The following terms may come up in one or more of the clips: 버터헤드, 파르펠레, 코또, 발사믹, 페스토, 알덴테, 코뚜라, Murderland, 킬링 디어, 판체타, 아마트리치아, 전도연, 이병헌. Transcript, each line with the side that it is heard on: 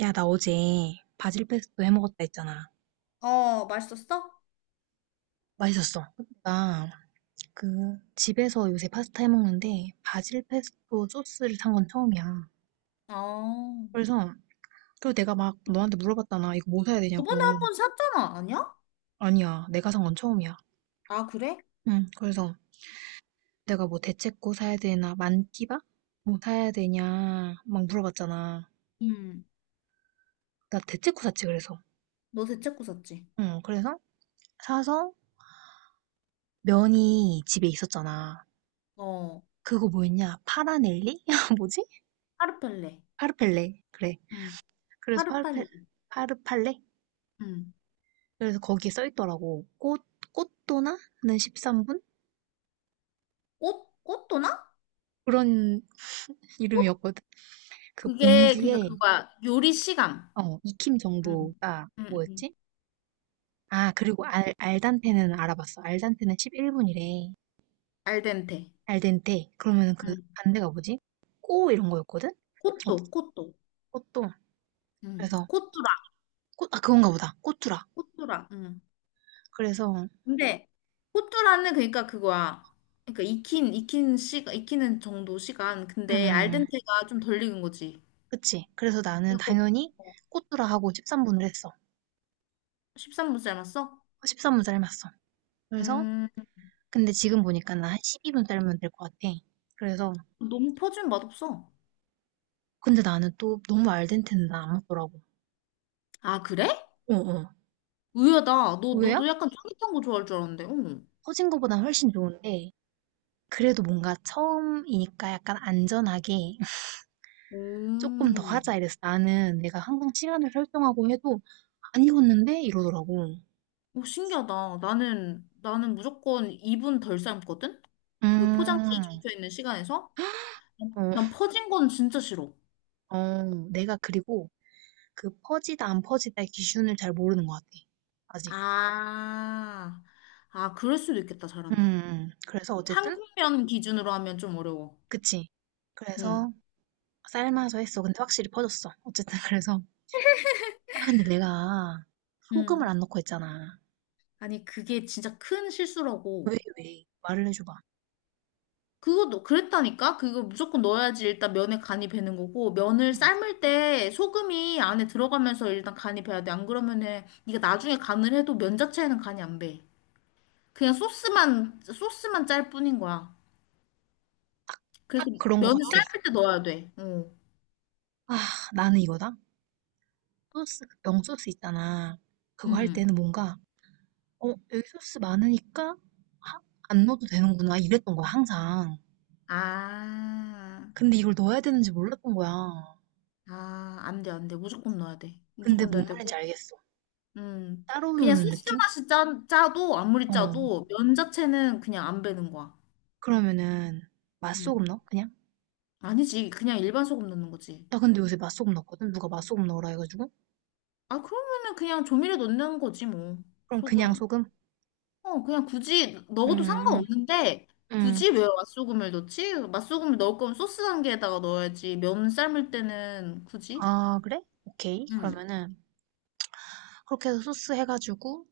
right: 야, 나 어제 바질페스토 해먹었다 했잖아.
left: 어, 맛있었어?
right: 맛있었어. 나 그 집에서 요새 파스타 해먹는데 바질페스토 소스를 산 건 처음이야.
left: 어.
right: 그래서 그리고 내가 막 너한테 물어봤잖아. 이거 뭐 사야
left: 저번에
right: 되냐고.
left: 한 번 샀잖아, 아니야?
right: 아니야, 내가 산 건 처음이야.
left: 아, 그래?
right: 응, 그래서 내가 뭐 대체코 사야 되나 만티바? 뭐 사야 되냐 막 물어봤잖아.
left: 음,
right: 나 대체코 샀지 그래서.
left: 너 대체코 샀지?
right: 응, 그래서 사서 면이 집에 있었잖아.
left: 어.
right: 그거 뭐였냐? 파라넬리? 뭐지?
left: 파르펠레.
right: 파르펠레. 그래.
left: 음, 파
right: 그래서
left: 르팔
right: 파르펠,
left: 레
right: 파르팔레?
left: 음,
right: 그래서 거기에 써 있더라고. 꽃, 꽃도나? 는 13분?
left: 꽃? 꽃도나?
right: 그런
left: 꽃?
right: 이름이었거든. 그
left: 그게, 그니까
right: 봉지에.
left: 그거야. 요리 시간.
right: 어, 익힘
left: 음,
right: 정도가
left: 응
right: 뭐였지? 아, 그리고 알단테는 알아봤어. 알단테는 11분이래.
left: 알덴테.
right: 알덴테. 그러면 그
left: 음.
right: 반대가 뭐지? 꼬 이런 거였거든? 어,
left: 코또, 코또.
right: 꽃도.
left: 음.
right: 그래서,
left: 코뚜라,
right: 꽃, 아, 그건가 보다. 꽃두라.
left: 코뚜라. 음.
right: 그래서,
left: 근데 코뚜라는 그러니까 그거야. 그러니까 익힌 시간 익히는 정도 시간.
right: 음,
left: 근데
right: 음.
left: 알덴테가 좀 덜 익은 거지.
right: 그치. 그래서 나는
left: 그거
right: 당연히 꽃두라 하고 13분을 했어.
left: 13분 삶았어?
right: 13 분 삶았어. 그래서
left: 음,
right: 근데 지금 보니까 나 한 12분 삶으면 될 것 같아. 그래서
left: 너무 퍼진 맛없어.
right: 근데 나는 또 너무 알덴테는 나 안 먹더라고.
left: 아, 그래?
right: 어어.
left: 의외다. 너도
right: 왜요?
left: 약간 쫄깃한 거 좋아할 줄 알았는데. 응.
right: 퍼진 거보단 훨씬 좋은데 그래도 뭔가 처음이니까 약간 안전하게
left: 오,
right: 조금 더 하자 이랬어. 나는 내가 항상 시간을 설정하고 해도 안 익었는데 이러더라고.
left: 오, 신기하다. 나는 무조건 2분 덜 삶거든? 그 포장지에
right: 음.
left: 적혀있는 시간에서?
right: 어,
left: 난 퍼진 건 진짜 싫어.
right: 어. 내가 그리고 그 퍼지다 안 퍼지다의 기준을 잘 모르는 것 같아. 아직.
left: 아, 아, 그럴 수도 있겠다,
right: 음.
left: 잘하면.
right: 음. 그래서 어쨌든
left: 한국면 기준으로 하면 좀 어려워.
right: 그치.
left: 응,
right: 그래서 삶아서 했어. 근데 확실히 퍼졌어. 어쨌든 그래서 아 근데 내가 소금을
left: 응.
right: 안 넣고 했잖아.
left: 아니, 그게 진짜 큰 실수라고.
right: 왜 왜? 말을 해줘봐.
left: 그것도 그랬다니까? 그거 무조건 넣어야지 일단 면에 간이 배는 거고 면을 삶을 때 소금이 안에 들어가면서 일단 간이 배야 돼. 안 그러면은 네가 나중에 간을 해도 면 자체에는 간이 안 배. 그냥 소스만 소스만 짤 뿐인 거야.
right: 딱
left: 그래서
right: 그런 거
left: 면을
right: 같아.
left: 삶을 때 넣어야 돼. 어.
right: 아 나는 이거다. 소스 그 명소스 있잖아. 그거 할
left: 음.
right: 때는 뭔가 어 여기 소스 많으니까 하- 안 넣어도 되는구나 이랬던 거야 항상.
left: 아.
right: 근데 이걸 넣어야 되는지 몰랐던 거야.
left: 아, 안 돼, 안 돼. 무조건 넣어야 돼.
right: 근데
left: 무조건
right: 뭔
left: 넣어야 되고.
right: 말인지 알겠어.
left: 음.
right: 따로
left: 그냥
right: 넣는
left: 소스
right: 느낌?
left: 맛이 짜도 아무리
right: 어
left: 짜도 면 자체는 그냥 안 배는 거야.
right: 그러면은 맛소금
left: 음.
right: 넣어 그냥?
left: 아니지. 그냥 일반 소금 넣는 거지.
right: 나 근데 요새 맛소금 넣거든. 누가 맛소금 넣으라 해가지고.
left: 아, 그러면은 그냥 조미료 넣는 거지, 뭐.
right: 그럼 그냥
left: 소금.
right: 소금?
left: 어, 그냥 굳이 넣어도
right: 음, 음.
left: 상관없는데,
right: 음.
left: 굳이 왜 맛소금을 넣지? 맛소금을 넣을 거면 소스 단계에다가 넣어야지. 면 삶을 때는 굳이?
right: 아, 그래? 오케이.
left: 응.
right: 그러면은, 그렇게 해서 소스 해가지고,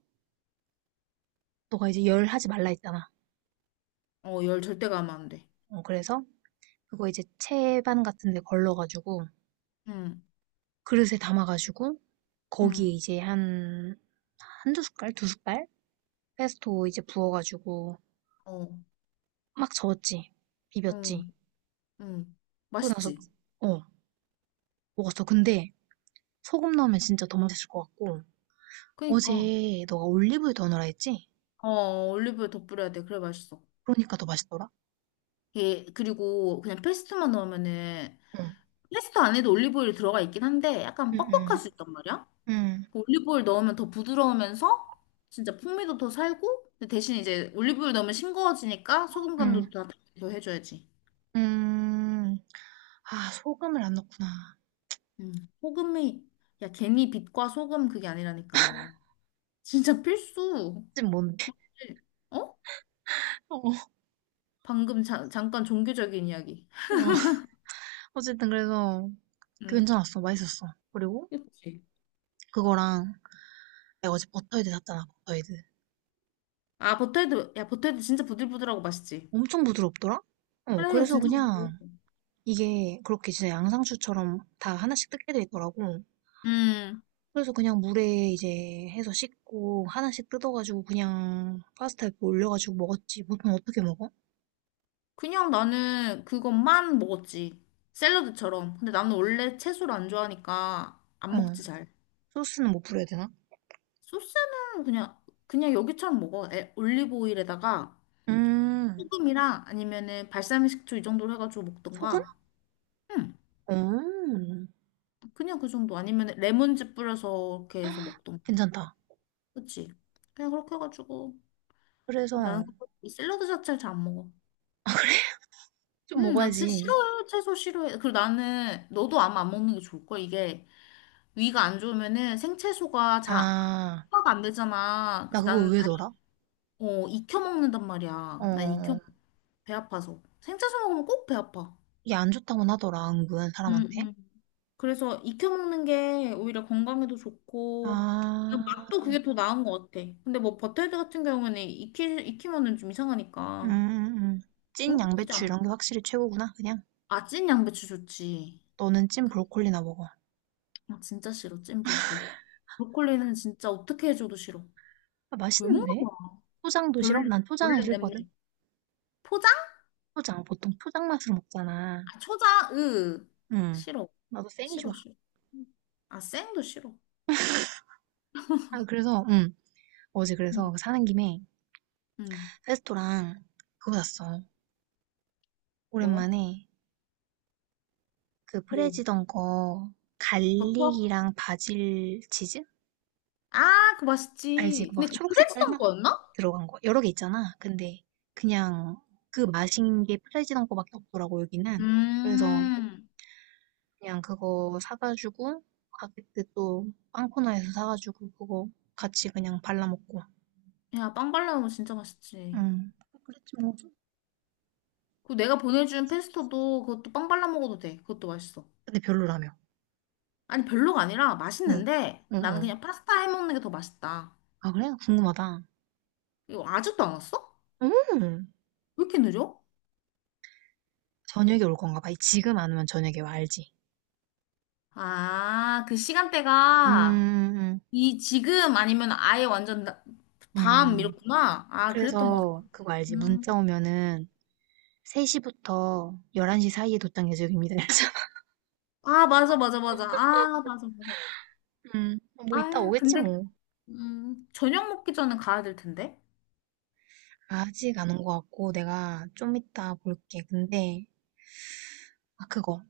right: 너가 이제 열 하지 말라 했잖아.
left: 어, 열 절대 가면 안 돼.
right: 어, 그래서, 그거 이제 채반 같은 데 걸러가지고,
left: 응,
right: 그릇에 담아가지고, 거기에
left: 응,
right: 이제 한, 한두 숟갈? 두 숟갈? 페스토 이제 부어가지고,
left: 어,
right: 막 저었지. 비볐지.
left: 응, 응.
right: 그러고 나서,
left: 맛있지?
right: 어, 먹었어. 근데, 소금 넣으면 진짜 더 맛있을 것 같고,
left: 그니까.
right: 어제 너가 올리브유 더 넣으라 했지?
left: 어, 올리브유 더 뿌려야 돼. 그래 맛있어.
right: 그러니까 더 맛있더라?
left: 예, 그리고 그냥 페스토만 넣으면은
right: 응,
left: 페스토 안에도 올리브오일이 들어가 있긴 한데 약간
right: 응,
left: 뻑뻑할
right: 응,
left: 수 있단 말이야.
right: 응.
left: 올리브오일 넣으면 더 부드러우면서 진짜 풍미도 더 살고 근데 대신 이제 올리브오일 넣으면 싱거워지니까 소금
right: 응.
left: 간도 더 해줘야지.
right: 음. 아 소금을 안 넣었구나.
left: 음. 소금이 야 괜히 빛과 소금 그게 아니라니까는 진짜 필수.
right: 지금 뭔데?
left: 어?
right: 어,
left: 방금 잠깐 종교적인 이야기.
right: 어. 어쨌든 그래서 그
left: 음.
right: 괜찮았어. 맛있었어. 그리고
left: 그치.
right: 그거랑 내가 어제 버터헤드 샀잖아. 버터헤드.
left: 아 버터헤드 야 버터헤드 진짜 부들부들하고 맛있지.
right: 엄청 부드럽더라? 어,
left: 그래
right: 그래서
left: 진짜 부드러워.
right: 그냥 이게 그렇게 진짜 양상추처럼 다 하나씩 뜯게 돼 있더라고.
left: 음.
right: 그래서 그냥 물에 이제 해서 씻고 하나씩 뜯어가지고 그냥 파스타에 올려가지고 먹었지. 보통 어떻게 먹어?
left: 그냥 나는 그것만 먹었지. 샐러드처럼. 근데 나는 원래 채소를 안 좋아하니까
right: 어,
left: 안 먹지 잘.
right: 소스는 뭐 뿌려야 되나?
left: 소스는 그냥, 그냥 여기처럼 먹어. 에, 올리브 오일에다가
right: 음,
left: 소금이랑 아니면은 발사믹 식초 이 정도로 해가지고
right: 소금?
left: 먹던가. 응.
right: 어.
left: 그냥 그 정도. 아니면 레몬즙 뿌려서 이렇게 해서 먹던가.
right: 괜찮다.
left: 그치? 그냥 그렇게 해가지고.
right: 그래서
left: 나는 그거- 이 샐러드 자체를 잘 안 먹어.
right: 좀
left: 응, 나 진짜
right: 먹어야지.
left: 싫어요. 채소 싫어해. 그리고 나는 너도 아마 안 먹는 게 좋을걸. 이게 위가 안 좋으면은 생채소가 잘
right: 아,
left: 소화가 안 되잖아.
right: 나
left: 그래서
right: 그거
left: 나는
right: 의외더라.
left: 익혀 먹는단 말이야. 나 익혀
right: 어,
left: 배 아파서. 생채소 먹으면 꼭 배 아파.
right: 이게 안 좋다고는 하더라, 은근 사람한테.
left: 응응. 그래서 익혀 먹는 게 오히려 건강에도 좋고 그냥
right: 아,
left: 맛도 그게 더 나은 것 같아. 근데 뭐 버터헤드 같은 경우는 익히면은 좀
right: 음,
left: 이상하니까
right: 음, 음. 찐
left: 그런 거 굳이
right: 양배추 이런 게
left: 안.
right: 확실히 최고구나, 그냥.
left: 아, 찐 양배추 좋지.
right: 너는 찐 브로콜리나 먹어.
left: 아, 진짜 싫어. 찐 브로콜리. 브로콜리는 진짜 어떻게 해줘도 싫어.
right: 아,
left: 왜 먹는
right: 맛있는데?
left: 거야?
right: 초장도 싫어?
left: 벌레,
right: 난 초장은
left: 벌레 냄새.
right: 싫거든.
left: 포장?
right: 초장, 보통 초장 맛으로 먹잖아.
left: 아, 초장, 으.
right: 응.
left: 싫어.
right: 나도 생이 좋아.
left: 싫어, 싫어. 아, 생도 싫어.
right: 아, 그래서, 응. 어제 그래서
left: 응,
right: 그 사는 김에
left: 응.
right: 레스토랑 그거 샀어.
left: 뭐?
right: 오랜만에 그
left: 뭐?
right: 프레지던 거
left: 버터?
right: 갈릭이랑 바질 치즈?
left: 아, 그거
right: 알지?
left: 맛있지. 근데
right: 그막
left: 그
right: 초록 색깔
left: 프레스던
right: 막
left: 거였나?
right: 들어간 거 여러 개 있잖아. 근데 그냥 그 맛인 게 프레지던 거밖에 없더라고 여기는. 그래서
left: 음.
right: 그냥 그거 사가지고 가게때 또 빵 코너에서 사가지고 그거 같이 그냥 발라먹고.
left: 야, 빵 발라 먹으면 진짜 맛있지.
right: 응. 그랬지 뭐.
left: 그 내가 보내준 페스토도 그것도 빵 발라 먹어도 돼. 그것도 맛있어.
right: 근데 별로라며.
left: 아니, 별로가 아니라
right: 응.
left: 맛있는데
right: 응,
left: 나는
right: 응.
left: 그냥 파스타 해 먹는 게 더 맛있다.
right: 아, 그래? 궁금하다.
left: 이거 아직도 안 왔어?
right: 음.
left: 왜 이렇게 느려?
right: 저녁에 올 건가 봐. 지금 안 오면 저녁에 와, 알지?
left: 아, 그
right: 음,
left: 시간대가
right: 음.
left: 이 지금 아니면 아예 완전 밤
right: 음.
left: 이렇구나. 아, 그랬던 것 같아.
right: 그래서 그거 알지? 문자
left: 음.
right: 오면은 3시부터 11시 사이에 도착 예정입니다. 이래서
left: 아, 맞아, 맞아, 맞아. 아, 맞아, 맞아.
right: 음, 뭐 이따
left: 아,
right: 오겠지
left: 근데
right: 뭐.
left: 저녁 먹기 전에 가야 될 텐데.
right: 아직 안 온 것 같고 내가 좀 이따 볼게. 근데 아 그거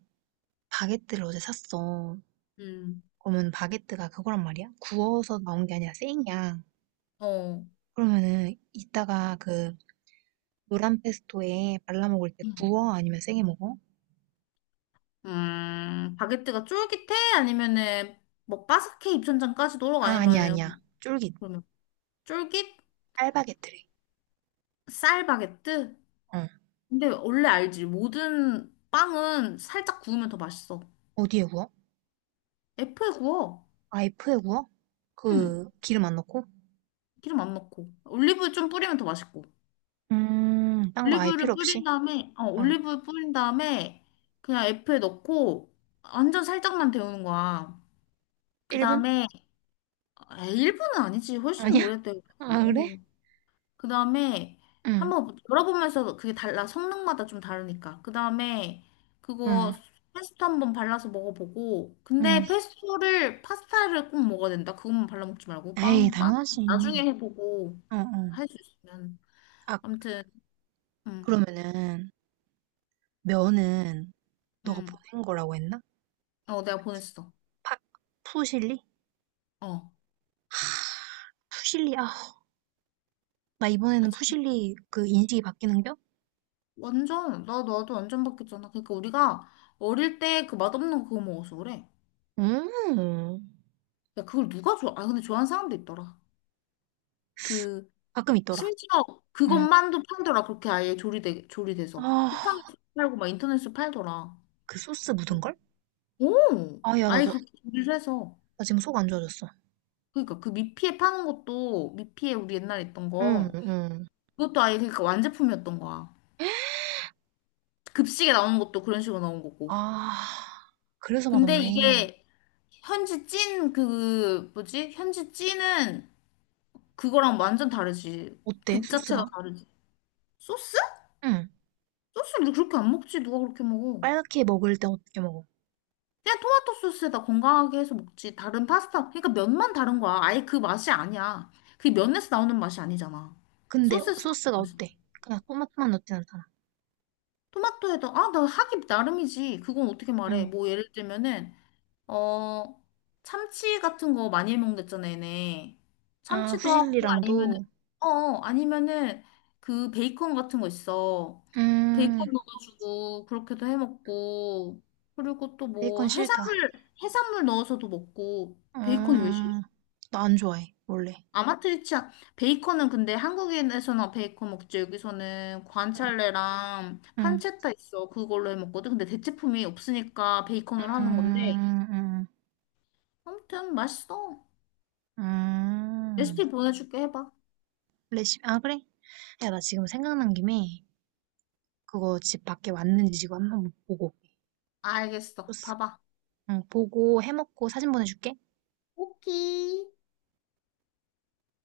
right: 바게트를 어제 샀어.
left: 음.
right: 그러면 바게트가 그거란 말이야? 구워서 나온 게 아니라 생이야.
left: 어.
right: 그러면은 이따가 그 노란 페스토에 발라 먹을 때
left: 음,
right: 구워? 아니면 생에 먹어?
left: 바게트가 쫄깃해? 아니면은 뭐 바삭해 입천장까지 도록
right: 아 아니야
left: 아니면은
right: 아니야. 쫄깃.
left: 그러면 쫄깃
right: 알바게트래.
left: 쌀 바게트?
right: 어.
left: 근데 원래 알지. 모든 빵은 살짝 구우면 더 맛있어.
right: 어디에 구워?
left: F에 구워.
right: 아이프에 구워?
left: 응.
right: 그 기름 안 넣고?
left: 기름 안 넣고. 올리브유 좀 뿌리면 더 맛있고.
right: 딴 거 아예 필요
left: 올리브유를 뿌린
right: 없이?
left: 다음에,
right: 어.
left: 올리브유 뿌린 다음에 그냥 F에 넣고 완전 살짝만 데우는 거야. 그
right: 1분?
left: 다음에, 일 분은 아니지. 훨씬
right: 아니야?
left: 오래 데우지.
right: 아, 그래?
left: 어. 그 다음에
right: 응,
left: 한번 뭐 열어보면서 그게 달라. 성능마다 좀 다르니까. 그 다음에 그거
right: 응,
left: 페스토 한번 발라서 먹어보고.
right: 응.
left: 근데 페스토를, 파스타를 꼭 먹어야 된다. 그것만 발라먹지 말고.
right: 에이,
left: 빵, 빵. 나중에
right: 당연하지.
left: 해보고.
right: 어,
left: 할
right: 어.
left: 수 있으면.
right: 아,
left: 아무튼. 응,
right: 그러면은, 면은, 너가
left: 응.
right: 보낸 거라고 했나?
left: 어, 내가 보냈어.
right: 파, 푸실리?
left: 어.
right: 푸실리, 아, 나
left: 아,
right: 이번에는
left: 진-
right: 푸실리 그 인식이 바뀌는겨?
left: 완전, 나도 완전 바뀌었잖아. 그러니까 우리가 어릴 때 그 맛없는 그거 먹어서 그래.
right: 음,
left: 야, 그걸 누가 좋아? 아, 근데 좋아하는 사람도 있더라. 그,
right: 가끔 있더라.
left: 심지어
right: 응.
left: 그것만도 팔더라. 그렇게 아예 조리돼서.
right: 아,
left: 쿠팡에서 팔고 막 인터넷에서 팔더라.
right: 그 소스 묻은 걸?
left: 오!
right: 아, 야, 나,
left: 아예
right: 너,
left: 그렇게 조리를 해서.
right: 나 지금 속 안 좋아졌어.
left: 그러니까 그 미피에 파는 것도, 미피에 우리 옛날에 있던
right: 응,
left: 거,
right: 응.
left: 그것도 아예 그러니까 완제품이었던 거야. 급식에 나오는 것도 그런 식으로 나온 거고.
right: 아, 그래서
left: 근데
right: 맛없네.
left: 이게 현지 찐 그 뭐지? 현지 찐은 그거랑 완전 다르지.
right: 어때,
left: 급 자체가
right: 소스가?
left: 다르지. 소스?
right: 응.
left: 소스를 그렇게 안 먹지. 누가 그렇게 먹어?
right: 빨갛게 먹을 때 어떻게 먹어?
left: 그냥 토마토 소스에다 건강하게 해서 먹지. 다른 파스타. 그러니까 면만 다른 거야. 아예 그 맛이 아니야. 그 면에서 나오는 맛이 아니잖아.
right: 근데
left: 소스에서 나오는
right: 소스가
left: 맛이.
right: 어때? 그냥 토마토만 넣진 않잖아.
left: 토마토에다 아, 나 하기 나름이지. 그건 어떻게 말해?
right: 응.
left: 뭐 예를 들면은 어, 참치 같은 거 많이 해먹는댔잖아, 얘네.
right: 아,
left: 참치도 하고, 아니면은,
right: 후질리랑도,
left: 어, 어, 아니면은, 그 베이컨 같은 거 있어.
right: 음,
left: 베이컨 넣어가지고, 그렇게도 해먹고, 그리고 또 뭐,
right: 베이컨 싫다.
left: 해산물, 해산물 넣어서도 먹고, 베이컨이 왜
right: 음,
left: 싫어?
right: 나 안 좋아해, 원래.
left: 아마트리치아, 베이컨은 근데 한국에서나 베이컨 먹지, 여기서는
right: 응,
left: 관찰레랑
right: 응,
left: 판체타 있어. 그걸로 해먹거든. 근데 대체품이 없으니까 베이컨으로
right: 음...
left: 하는 건데,
right: 음...
left: 아무튼 맛있어.
right: 음.
left: 레시피 보내줄게 해봐.
right: 레시피, 아, 그래? 야, 나 지금 생각난 김에 그거 집 밖에 왔는지 지금 한번 보고 올게.
left: 알겠어.
right: 소스.
left: 봐봐.
right: 응, 보고 해먹고 사진 보내줄게.
left: 오케이.